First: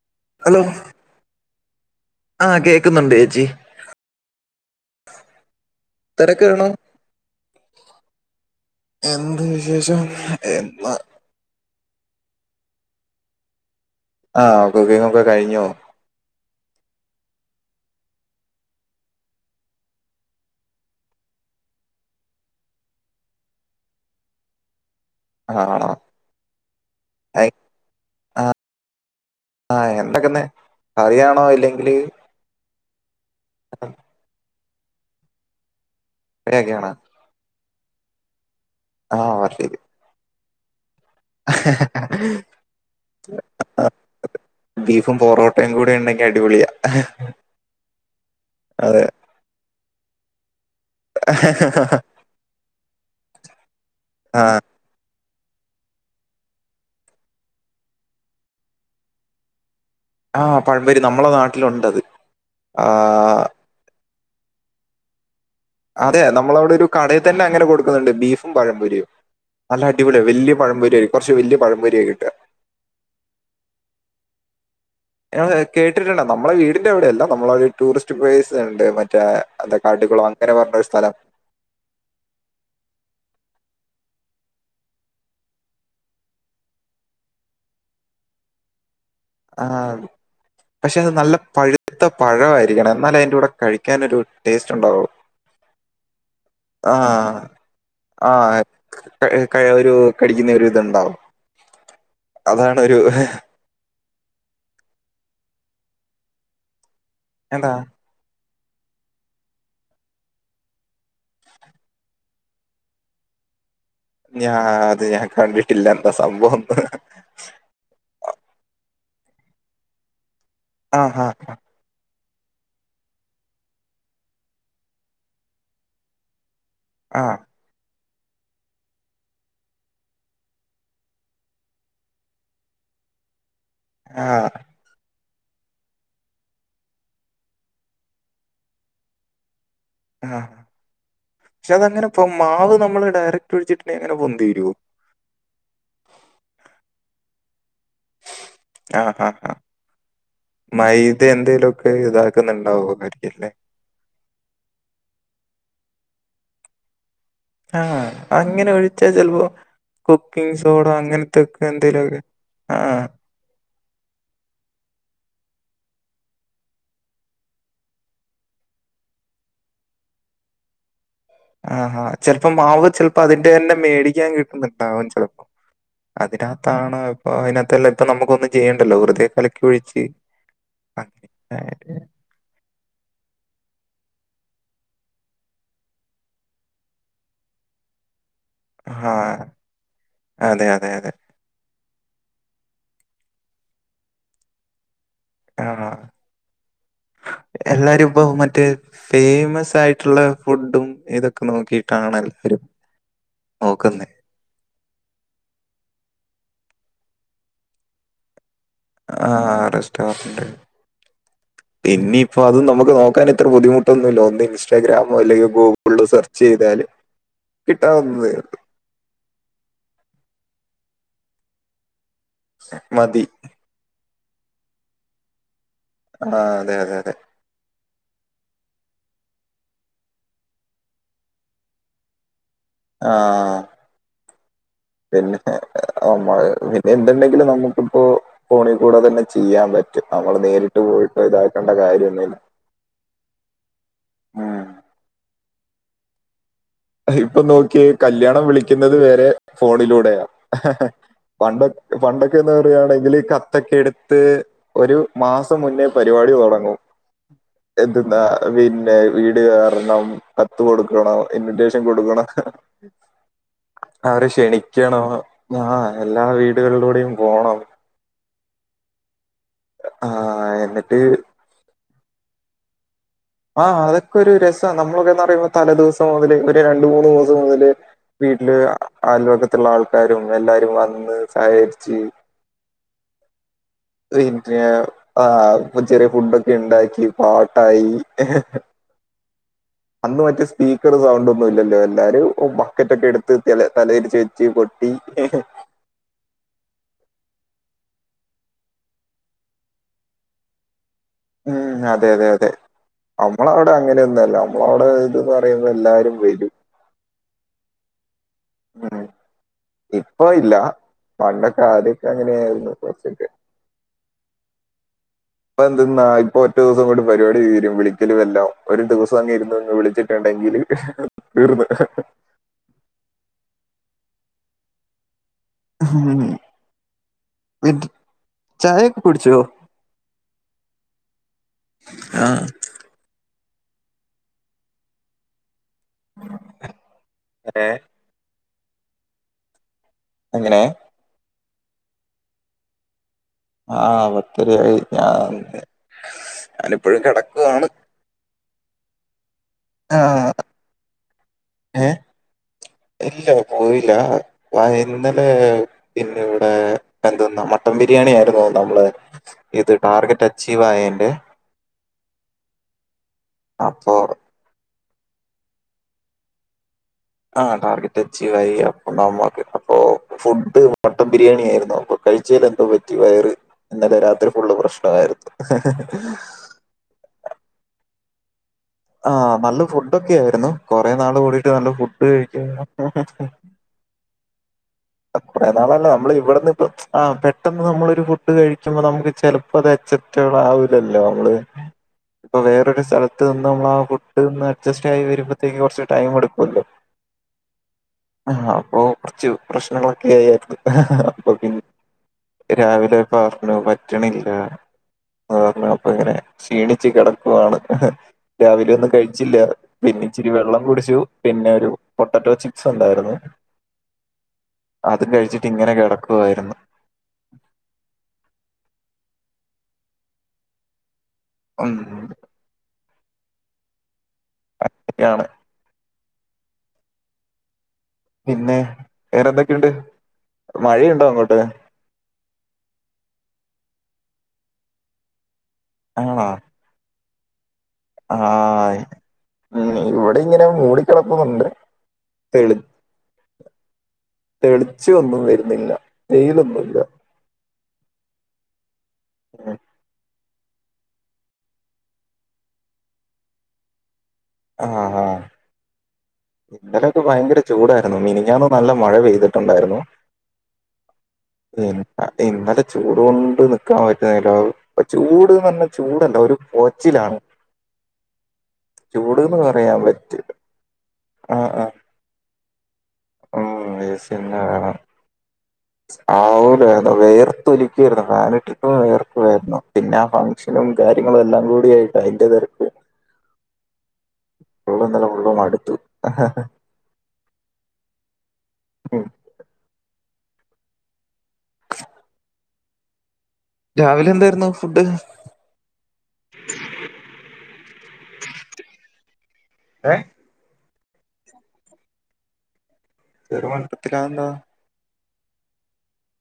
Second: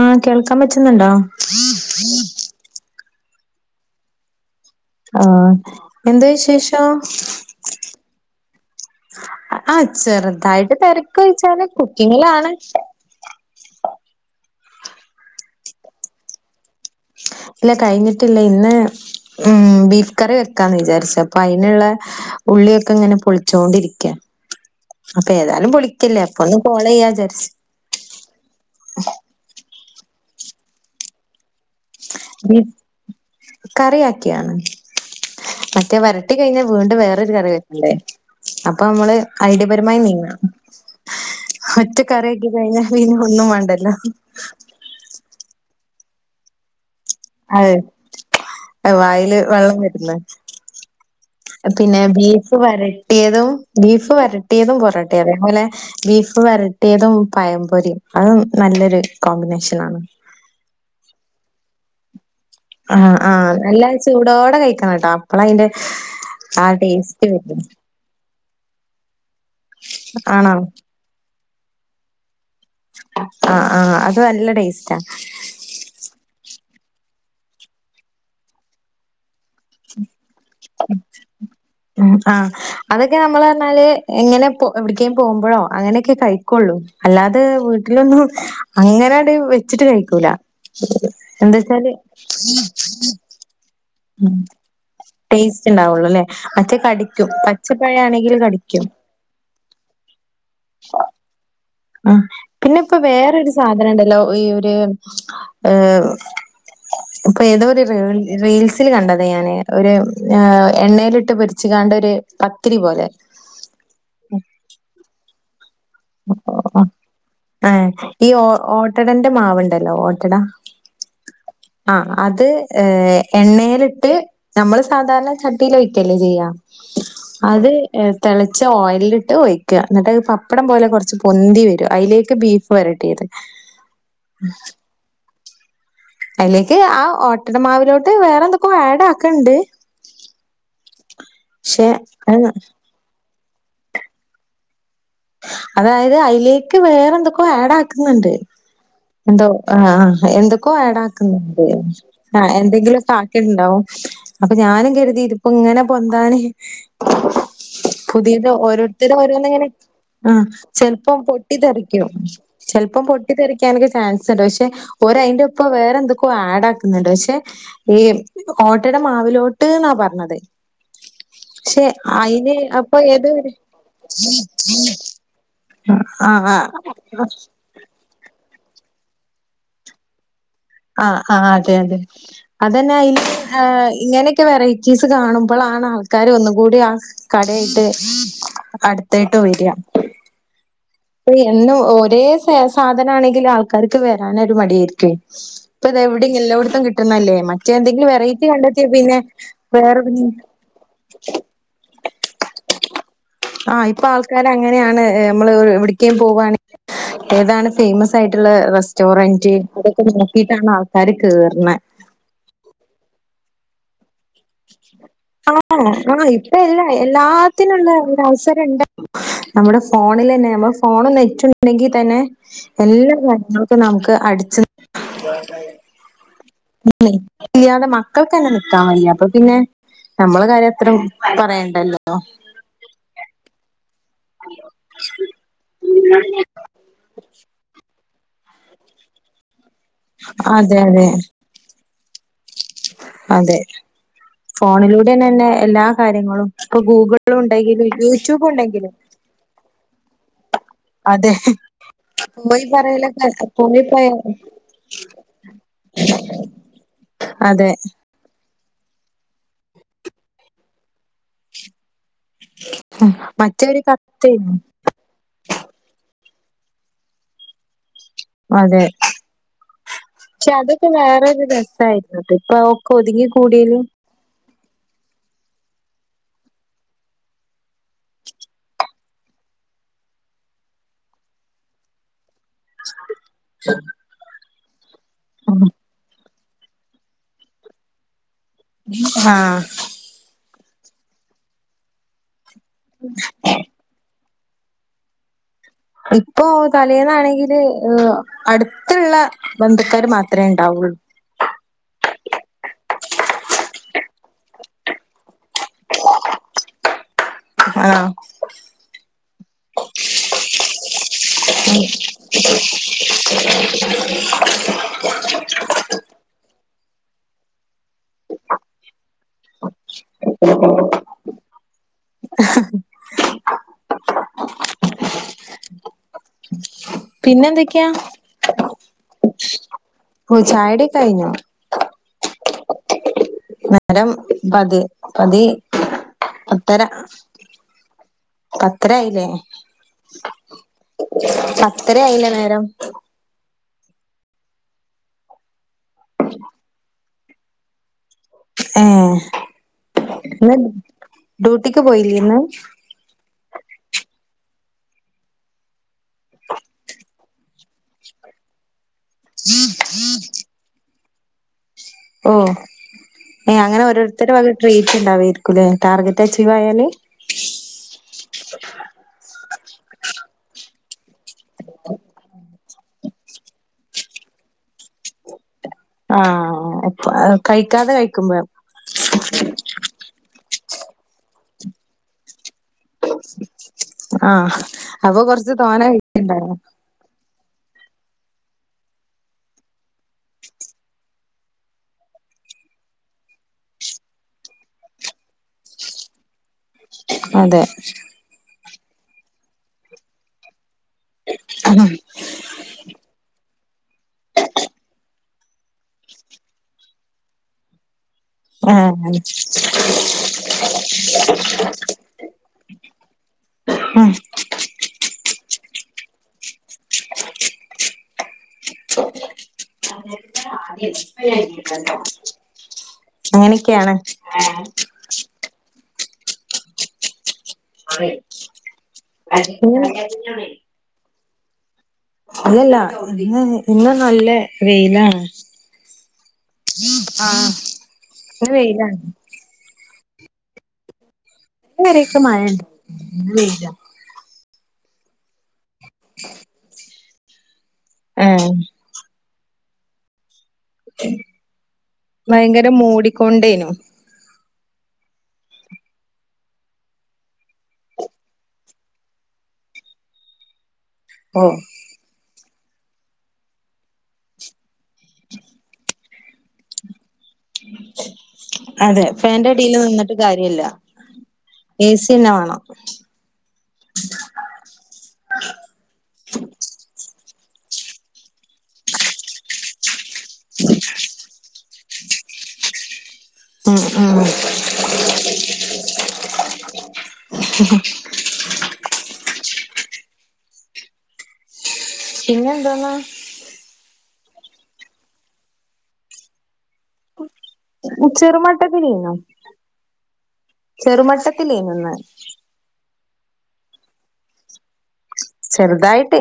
ആഹ് കേൾക്കാൻ പറ്റുന്നുണ്ടോ? ആഹ് കേക്കുന്നുണ്ടെച്ചീ. ആഹ് എന്താ തിരക്കാണോ വിശേഷം? എന്ത് ആഹ് വിശേഷം ചെറുതായിട്ട് എന്നാ തെരക്കൊയ്ച്ചാല് കുക്കിങ്ങിലാണ്. ആഹ് കുക്കിങ്ങോക്കെ കഴിഞ്ഞോ? ഇല്ല കഴിഞ്ഞിട്ടില്ല ഇന്ന് ഉം ബീഫ് കറി വെക്കാന്ന് വിചാരിച്ച് അപ്പൊ അയിന്ള്ളെ ഉള്ളിയൊക്കെ ഇങ്ങനെ പൊളിച്ചോണ്ടിരിക്ക. അപ്പൊ ഏതായാലും ആണോ പൊളിക്കല്ലേ അപ്പൊ ഒന്ന് കോളെയ്യാ വിചാരിച്ച്. ഐ- ആഹ് എന്തക്കന്നെ കറിയാണോ ഇല്ലെങ്കില് കറിയാക്കിയാണ് മറ്റേ വര ട്ടി കഴിഞ്ഞൽ കറിയാക്കിയാണോ വീണ്ടും വേറൊരു കറി വെക്കണ്ടേ അപ്പൊ നമ്മള് ആ ശരി ഐഡിയപരമായി നീങ്ങണം. ഒറ്റ കറിവെപ്പൊക്കെ കഴിഞ്ഞ പിന്ന ഒന്നും വേണ്ടല്ലോ. ബീഫും പൊറോട്ടയും കൂടെ ഉണ്ടെങ്കി അടിപൊളിയാ. അവ് അതെ വായില് വെള്ളം വരുന്ന്. പിന്നെ ബീഫ് വരട്ടിയതും ബീഫ് ആ വരട്ടിയതും പൊറൊട്ടേയതെ പോലെ ബീഫ് വെരട്ടിയതും പയംപൊരി അതും നല്ലൊരു കോമ്പിനേഷൻ ആണ്. ആഹ് പഴമ്പൊരി നമ്മളെ നാട്ടിലൊണ്ടത്. ആഹ് ആഹ് നല്ലാ ചൂടോടെ കഴിക്കാണ ട്ടോ അപ്പള അയിന്റെ അതെ ആ നമ്മളവിടെ ഒരു കടയിൽ ടേസ്റ്റ് തന്നെ വരും. അങ്ങനെ കൊടുക്കുന്നുണ്ട് ബീഫും പഴംപൊരിയും. നല്ല അടിപൊളി ആണോ? വലിയ പഴം പൊരിയ കൊറച്ച് വലിയ പഴം പൊരിയ കിട്ടുക. ആഹ് ആഹ് അത് നല്ല ടേസ്റ്റാ. ഞ കേട്ടിട്ടുണ്ട നമ്മളെ വീടിന്റെവിടെയല്ല നമ്മള ഒരു ടൂറിസ്റ്റ് പ്ലേസ് ഉണ്ട് മറ്റേ എന്താ കാട്ട്കുളം അങ്ങനെ പറഞ്ഞ ഒരു സ്ഥലം. ഉം ആഹ്. അതൊക്കെ നമ്മള് പറഞ്ഞാല് എങ്ങനെപൊ എവിടക്കേ പോകുമ്പോഴോ അങ്ങനെയൊക്കെ കഴിക്കുള്ളൂ. അല്ലാതെ വീട്ടിലൊന്നും അങ്ങനെ ആ, വെച്ചിട്ട് കഴിക്കൂല പക്ഷെ അത് നല്ല എന്താച്ചാല് പഴുത്ത പഴമായിരിക്കണം എന്നാലേ അതിന്റെ കൂടെ കഴിക്കാനൊരു ഉം ടേസ്റ്റ് ഉണ്ടാവും ടേസ്റ്റ് ഉണ്ടാവുള്ളു അല്ലേ മറ്റേ ആ കടിക്കും പച്ചപ്പഴ ആണെങ്കില് കടിക്കും. എ കയ് ഒരു കടിക്കുന്നൊരു ഇത്ണ്ടാവും. ആഹ് പിന്നെ ഇപ്പൊ വേറരു സാധനംണ്ടല്ലോ ഈ ഒരു ഏഹ് ഇപ്പൊ ഏതരു എന്താ റേൽ റീൽസ് റീല്സില് കണ്ടതാ ഞാന് ഒരു എണ്ണയിലിട്ട് പൊരിച്ച് കാണ്ട് ഒരു പത്തിരി പോലെ ഞാ അത് ഞാൻ കണ്ടിട്ടില്ല എന്താ സംഭവം എന്താന്ന് ആഹ് ഈ ഓട്ട ഓട്ടടന്റെ മാവ് ഇണ്ടല്ലോ ഓട്ടട ആഹ് ആഹ് ആഹ് അത് ഏഹ് എണ്ണേലിട്ട് നമ്മള് സാധാരണ ചട്ടീല് ഒഴിക്കല്ലേ ചെയ്യ ആ അത് തെളച്ച ഓയലിട്ട് ഒഴിക്ക എന്നിട്ട് അത് പപ്പടം പോലെ കൊറച്ച് പൊന്തി വെരും അതിലേക്ക് ബീഫ് വരട്ടിയത് ആ അയിലേക്ക് ആഹ് ഓട്ടയുടെ മാവിലോട്ട് വേറെ എന്തൊക്കോ ആഡ് ആക്ക്ണ്ട് ആഹ് പക്ഷെ അതെങ്ങെനെ ഇപ്പ മാവ് നമ്മള് ഡയറക്ട് ഒഴിച്ചിട്ട്ണ്ടെങ്കി എങ്ങനെ പൊന്തതി വരും അതായത് അതിലേക്ക് വേറെ എന്തൊക്കോ ആഡ് ആക്കുന്നുണ്ട് ആ ആ എന്തോ ആ ആഹ് എന്തൊക്കോ മൈദ ആടാക്കുന്നുണ്ട് എന്തേലുമൊക്കെ ആഹ് എന്തെങ്കിലും ഇതാക്കുന്നുണ്ടാവുമായിരിക്കും കാട്ടി അല്ലേ ഇണ്ടാവും അപ്പൊ ഞാനും കരുതി ഇതിപ്പോ ഇങ്ങനെ പൊന്താന് ആഹ് പുതിയത് അങ്ങനെ ഒഴിച്ചാ ഓരോര്ത്തര് ചെലപ്പോ ഓരോന്ന് ഇങ്ങനെ ആഹ് കുക്കിംഗ് സോഡ ചെിലപ്പം പൊട്ടി അങ്ങനത്തൊക്കെ തെറിക്കും എന്തേലുമൊക്കെ ചെലപ്പം ആഹ് പൊട്ടി പൊട്ടിതെറിക്കാനൊക്കെ ചാൻസ് ഉണ്ട് പക്ഷെ ഓര് അയിന്റെ ഒപ്പം വേറെന്തൊക്കോ ആടാക്കുന്നുണ്ട് പക്ഷേ ഏയ് ഓട്ടയട മാവിലോട്ട് എന്നാ പറഞ്ഞത് പക്ഷെ ആഹാ ചെല്പ്പോ അയിന് മാവ് അപ്പൊ ചിലപ്പോ ഏതോ അതിന്റെ ഒരു തന്നെ മേടിക്കാൻ കിട്ടുന്നുണ്ടാവും ആഹ് ആഹ് അതിനകതാണ് ഇപ്പൊ അതിനകത്തെല്ലെ ഇപ്പൊ നമ്മക്കൊന്നും ചെയ്യണ്ടല്ലോ വെറുതെ കലക്കി ഒഴിച്ച് ആഹ് അങ്ങനെ. ആഹ് അതെ അതെ അതന്നെ അയ്ല് ഏഹ് ഇങ്ങനെക്കെ വെറൈറ്റീസ് കാണുമ്പളാണ് ആൾക്കാര് ഒന്നും കൂടി ആഹ് കടയ്ട്ട് അട്ത്തോട്ട് ആഹ് വെര അതെ അതെ അതെ ഒന്നും ഒരേ സാധന ആണെങ്കില് ആൾക്കാർക്ക് വെരാനൊരു മടിയായിരിക്കേയ് ആഹ് ഇപ്പൊതെവ്ടിം എല്ലോട്ത്തും കിട്ട്ന്നല്ലേ. മറ്റേ എല്ലാരും എന്തെങ്കിലും ഇപ്പൊ വെറൈറ്റി മറ്റേ കണ്ടെത്തിയാ പിന്നെ ഫേമസ് വേറെ ആയിട്ടുള്ള ഫുഡും ഇതൊക്കെ നോക്കിയിട്ടാണ് എല്ലാരും ആഹ് ഇപ്പ നോക്കുന്നേ ആൾക്കാ ആള്ക്കാര് അങ്ങനെയാണ്. നമ്മള് എവിട്ക്കേം പോവാണെങ്കി ഏതാണ് ഫേയ്മസ് ആയിട്ടുള്ള റസ്‌റ്റോ റെസ്റ്റോറൻ്റ് ആഹ് ഇതൊക്കെ റെസ്റ്റോറന്റ് നോക്കിട്ടാണ് ആൾക്കാര് കേറ്ണ് ഇപ്പ അതും നമ്മക്ക് നോക്കാനിത്ര ബുദ്ധിമുട്ടൊന്നൂല്ല. ഒഹ് ആണോ. ആഹ് ഇപ്പ ചെയ്താല് എല്ലാ എല്ലാത്തിനുള്ള ഒരു കിട്ടാവുന്നതേ ഉള്ളൂ. അവസരം ഉണ്ട് നമ്മുടെ ഫോണിലന്നെ നമ്മടെ ഫോണും നെറ്റും ഉണ്ടെങ്കി തന്നെ എല്ലാ മതി. കാര്യങ്ങളും നമുക്ക് അട്ച്ച് ആഹ്. [unintelligible] ഇല്ലാതെ മക്കൾക്കന്നെ നിക്കാൻ വയ്യ. അപ്പൊ പിന്നെ നമ്മൾടെ കാര്യം അത്ര പറയണ്ടല്ലോ. ആഹ് പിന്നെ നമ്മള് പി എന്തുണ്ടെങ്കിലും നമുക്കിപ്പോ ഫോണിക്കൂടെ തന്നെ ചെയ്യാൻ പറ്റും. നമ്മൾ നേരിട്ട് അതെ അതെ പോയിട്ടോ ഇതാക്കി ക്കണ്ട കാര്യൊന്നെല്ല. അതെ ഉം. ഫോണിലൂടെന്നെ തന്നെ എല്ലാ കാര്യങ്ങളും ഇപ്പൊ ഗൂഗിൾ ഇപ്പൊ ഉണ്ടെങ്കിലും നോക്കിയേ കല്യാണം യൂട്യൂബ് ഉണ്ടെങ്കിലും വിളിക്കുന്നത് വരെ ഫോണിലൂടെയാ. അതെ പണ്ടൊ പണ്ടൊക്കെന്ന് പോയി പറയാണെങ്കില് പറയലൊക്കെ കത്തൊക്കെ പോയി പറയ എടുത്ത് ഒരു മാസം മുന്നേ പരിപാടി തുടങ്ങും. അതെ എന്തുന്നാ പിന്നെ വീട് കയറണം, കത്ത് കൊടുക്കണം, ഇൻവിറ്റേഷൻ കൊടുക്കണം മറ്റൊരു അവരെ കത്തേനു ക്ഷണി ക്കണം. ആഹ് എല്ലാ വീടുകളിലൂടെയും പോണം. അതെ ആ പക്ഷെ അതൊക്കെ എന്നിട്ട് വേറൊരു രസായി ഇപ്പ ഒക്കെ ഒതുങ്ങി ആഹ് കൂടിയേല് അതൊക്കെ ഒരു രസാ. നമ്മളൊക്കെന്നു പറയുമ്പോ തലേ ദിവസം മുതല് ഒരു രണ്ടു മൂന്ന് ദിവസം മുതല് വീട്ടില് അയൽപക്കത്തുള്ള ആൾക്കാരും എല്ലാരും വന്ന് സഹകരിച്ച് [unintelligible] ആഹ് ചെറിയ ഫുഡൊക്കെ ഉണ്ടാക്കി പാട്ടായി ആഹ് അന്ന് മറ്റേ സ്പീക്കർ സൗണ്ട് ഒന്നും ഇല്ലല്ലോ. എല്ലാരും ബക്കറ്റ് ഒക്കെ എടുത്ത് തലേ തല തിരിച്ച് വെച്ച് കൊട്ടി ഇപ്പൊ തലേന്നാണെങ്കില് ഏഹ് അടുത്തുള്ള ബന്ധുക്കാര് മാത്രേ ഉണ്ടാവുള്ളൂ. ഉം അതെ അതെ. നമ്മളവിടെ അങ്ങനെയൊന്നും അല്ല. നമ്മളവിടെ ഇതെന്ന് പറയുമ്പോ എല്ലാരും വരും. ആഹ്. ഉം ഇപ്പോ ഇല്ല. പണ്ടൊക്കെ ആദ്യക്കെ അങ്ങനെയായിരുന്നു കുറച്ചൊക്കെ. ഇപ്പൊ എന്തുന്നാ ഇപ്പൊ ഒറ്റ ദിവസം കൊണ്ട് പരിപാടി തീരും വിളിക്കലും എല്ലാം. ഒരു ദിവസങ്ങ് ഇരുന്നങ്ങ് വിളിച്ചി ട്ടുണ്ടെങ്കില് തീർന്ന്. ഉം. പിന്നെ എന്തൊക്കെയാ? ചായ ഒക്കെ കുടിച്ചോ? ചായ കുടിയൊക്കെ കഴിഞ്ഞു. ആഹ് നേരം പത് പതി പത്തര ഏഹ്? പത്തര ആയില്ലേ. എങ്ങനെ പത്തര ആയില്ല നേരം ആഹ് പത്തരയായി ഞ ഞാനിപ്പോഴും കിടക്കുവാണ് ഏ ആഹ്. ഇന്ന് ഡ്യൂട്ടിക്ക് ഏ? പോയില്ലന്ന്? ഇല്ല പോയിലാ വ ഇന്നലെ പിന്നെ ഇവിടെ എന്തെന്നാ മട്ടൻ ബിരിയാണിയിരുന്നു നമ്മള് ഇത് ടാർഗറ്റ് അച്ചീവ് ആയെന്റെ ഓ ഏയ് അങ്ങനെ ഓരോരുത്തരും വക ട്രീറ്റ്‌ റ്റ് ഉണ്ടാവയിരിക്കൂലേ ടാർഗറ്റ് അച്ചീവ് ആയാല് ആഹ് ടാർഗറ്റ് അച്ചീവ് ആയി അപ്പൊ നമ്മക്ക് അപ്പൊ ഫുഡ് മട്ടൻ ബിരിയാണി ആയിരുന്നു അപ്പൊ കഴിച്ചേൽ എന്തോ പറ്റി വയറ് ഇന്നലെ രാത്രി ഫുള്ള് പ്രശ്നായിരുന്നു ആഹ് കഴിക്കാതെ കഴിക്കുമ്പോ ആഹ് നല്ല ഫുഡൊക്കെ ആയിരുന്നു കൊറെ നാള് കൂടിട്ട് നല്ല ഫുഡ് കഴിക്ക ആഹ് അപ്പൊ കൊറച്ച് തോനെ കഴിക്കണ്ടേ ആഹ് പെട്ടെന്ന് നമ്മളൊരു ഫുഡ് കഴിക്കുമ്പോ നമുക്ക് ചെലപ്പോ അത് അക്‌സെപ്റ് ആവില്ലല്ലോ നമ്മള് ഇപ്പൊ വേറൊരു സ്ഥലത്ത് നിന്ന് നമ്മള ആഹ് ഫുഡ് ഒന്ന് അഡ്ജസ്റ്റ് ആയി വരുമ്പോഴേക്ക് കുറച്ച് ടൈം എടുക്കല്ലോ അതെ ആഹ് അപ്പൊ കുറച്ച് പ്രശ്നങ്ങളൊക്കെ ആയേയ്രുന്നു അഹാ അപ്പെ പിന്നെ രാവിലെ പറഞ്ഞു പറ്റ്ണില്ല അഹ് അപ്പൊ ഇങ്ങനെ ക്ഷീണിച്ചു കിടക്കുവാണ് രാവിലെ ഒന്നും ആഹ് കഴിച്ചില്ല പിന്നെ ഇച്ചിരി വെള്ളം കുടിച്ചു പിന്നെ ഒരു പൊട്ടാറ്റോ ചിപ്സ് ഉണ്ടായിരുന്നു [unintelligible] അതും കഴിച്ചിട്ട് ഇങ്ങനെ കിടക്കുവായിരുന്നു [unintelligible] ഉം അങ്ങനെക്കെയാണ് യാണ് പിന്നെ വേറെന്തൊക്കെയുണ്ട് ഇന്ന് മഴയുണ്ടോ അങ്ങോട്ട് അതല്ല ഇന്ന് ഇന്ന് നല്ല വെയിലാണ് ആണോ ആഹ് ഇന്ന് ആയ് വെയിലാണ് ഇവിടെ ഇങ്ങനെ മൂടിക്കിടക്കുന്നുണ്ട് ഇന്നെരുസിം മഴയുണ്ട് ഇന്ന് വെയിലാ തെളിച്ച് ഒന്നും വരുന്നില്ല തേയിലൊന്നൂല്ല ഏഹ് ഉം. ഭയങ്കര മൂടിക്കൊണ്ടേയ്നു ആഹ് ആഹ് ഇന്നലെയൊക്കെ ഭയങ്കര ചൂടായിരുന്നു മിനിഞ്ഞാന്ന് നല്ല മഴ പെയ്തിട്ടുണ്ടായിരുന്നു ഓഹ് അടിം ഇന്നലെ ചൂട് കൊണ്ട് നിക്കാൻ പറ്റാഞ്ഞിട്ടാ പ്പൊ ചൂട്ന്ന് പറഞ്ഞ ചൂടല്ല ഒരു പൊകച്ചിലാണ് ചൂട്ന്ന് പറയാൻ പറ്റില്ല ഇല്ല ആഹ് ആഹ് ഏസിന്നെ വാണം ഉം ഏസിയന്നെ വേണം ആഹ് വേയർത്ത് ഒലിക്കായിരുന്നു ഫാന ഇട്ടിട്ട് വേർക്കുവായിരുന്നു പിന്നെ ഫംഗ്ഷനും കാര്യങ്ങളും എല്ലാം കൂടിയായിട്ട് അയ്ന്റെ തരക്ക് ഉം ഉം വെള്ളം നല്ല വെള്ളവും അടുത്തു [unintelligible] ഉംഹ് [unintelligible] പിന്നന്തോന്നോ രാവിലെന്തായിരുന്നു ഫുഡ് ചെറുമട്ടത്തിലേനു ഏ ചെറുമട്ടത്തിലേ നുന്ന് ചെറുമട്ടത്തിലാ അഹ്‌ ന്താ ചെറുതായിട്ട്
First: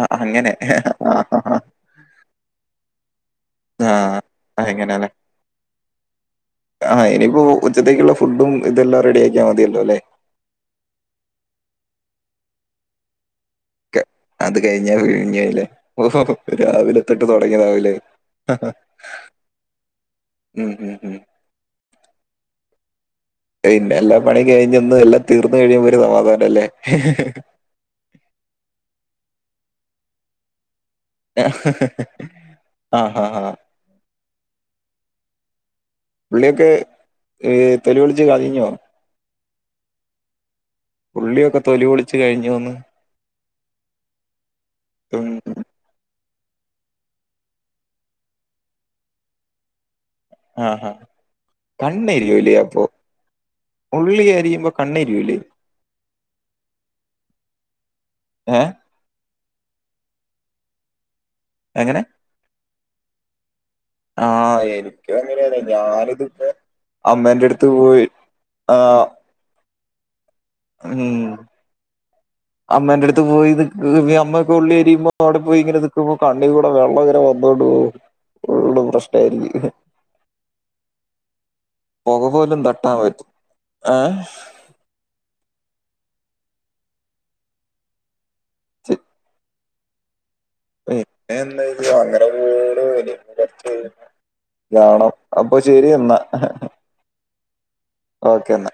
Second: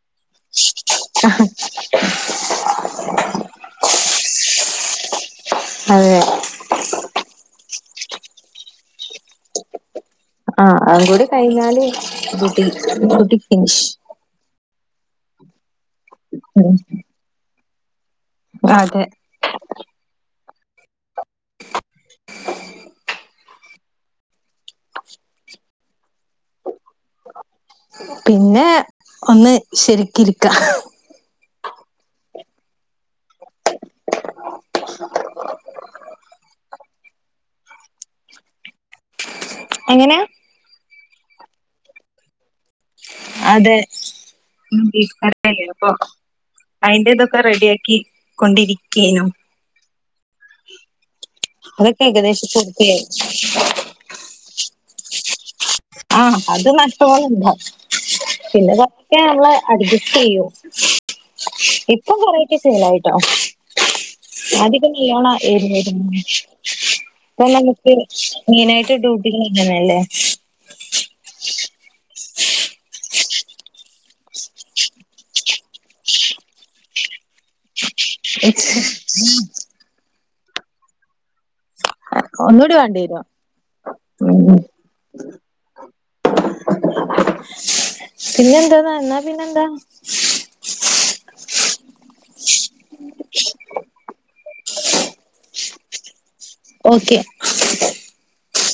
ആഹ് അങ്ങനെ ആഹ് ആഹ് ആഹ് അയങ്ങനെണ് അതെ ആഹ് ഇനിയിപ്പോ ഉച്ചത്തേക്കുള്ള ഫുഡും ഇതെല്ലാം റെഡിയാക്കിയാ മതിയല്ലോല്ലെ ആഹ് അഹ്കൂടി കയിഞ്ഞാല് ഡൂട്ടി ഡൂട്ടി ഫിനിഷ് അത് കയിഞ്ഞാ കഴിഞ്ഞല്ലേ ഓഹ് ഉം രാവിലെ തൊട്ട് തൊടങ്ങിയതാവൂലേ അതെ ഉം പിന്നെ എല്ലാ പണി കയിഞ്ഞ ഒന്ന് എല്ലാം തീർന്ന കഴിയുമ്പ ഒരു സമാധാനല്ലേ പിന്നെ ഒന്ന് ശരിക്കിരിക്കാ ആഹ് ആഹ് ആഹ് ഉള്ളിയൊക്കെ തെലിപൊളിച്ച് കളഞ്ഞോ എങ്ങനെ ഉള്ളിയൊക്കെ തൊലി പൊളിച്ച് കഴിഞ്ഞുവോന്ന് അതെ ഉം [unintelligible] അയിൻ്റിതൊക്കെ റെഡിയാക്കി കൊണ്ടിരിക്കേനു ആഹ് അതൊക്കെ ഏകദേശം കണ്ണരിയൂലപ്പൊ പൂർത്തിയായി ഉള്ളി അരിയുമ്പോ കണ്ണരിയൂലേ ആഹ് അത് നട്ടോലിണ്ടാവു ഏഹ് പിന്നെ കൊറെക്ക നമ്മള് അഡ്ജസ്റ്റ് ചെയ്യോ എങ്ങനെ ഇപ്പൊ കൊറെ ക്കെ ശീലായിട്ടോ ആഹ് അധിക എനിക്കും അങ്ങനെയാണ് ഞാനിതിപ്പോ [unintelligible] ഇപ്പൊ അമ്മേന്റെ അടുത്ത് നമക്ക് പോയി മെയിനായിട്ട് ആഹ് ഡ്യൂട്ടിയിതല്ലേ ഉം അമ്മേന്റെടുത്ത് പോയി നിക്ക അമ്മക്കെ ഉള്ളിരിയുമ്പോ അവിടെ പോയി ഇങ്ങനെ നിക്കുമ്പോ കണ്ണികൂടെ വെള്ളങ്ങന്നെ വന്നോണ്ട് പോ ഉള്ള പ്രശ്നായിരിക്കും പൊക പോലും ഒന്നൂടി തട്ടാൻ വാണ്ടി വരുവോ പറ്റും ഏഹ് ഉം പിന്നെ എന്തന്നാ എന്നാ പിന്നെന്താ പിന്ന എന്താ അങ്ങനപോണ് [unintelligible] കാണാം അപ്പൊ ശെരിന്നാ ഓക്കെ ഓക്കെ എന്നാ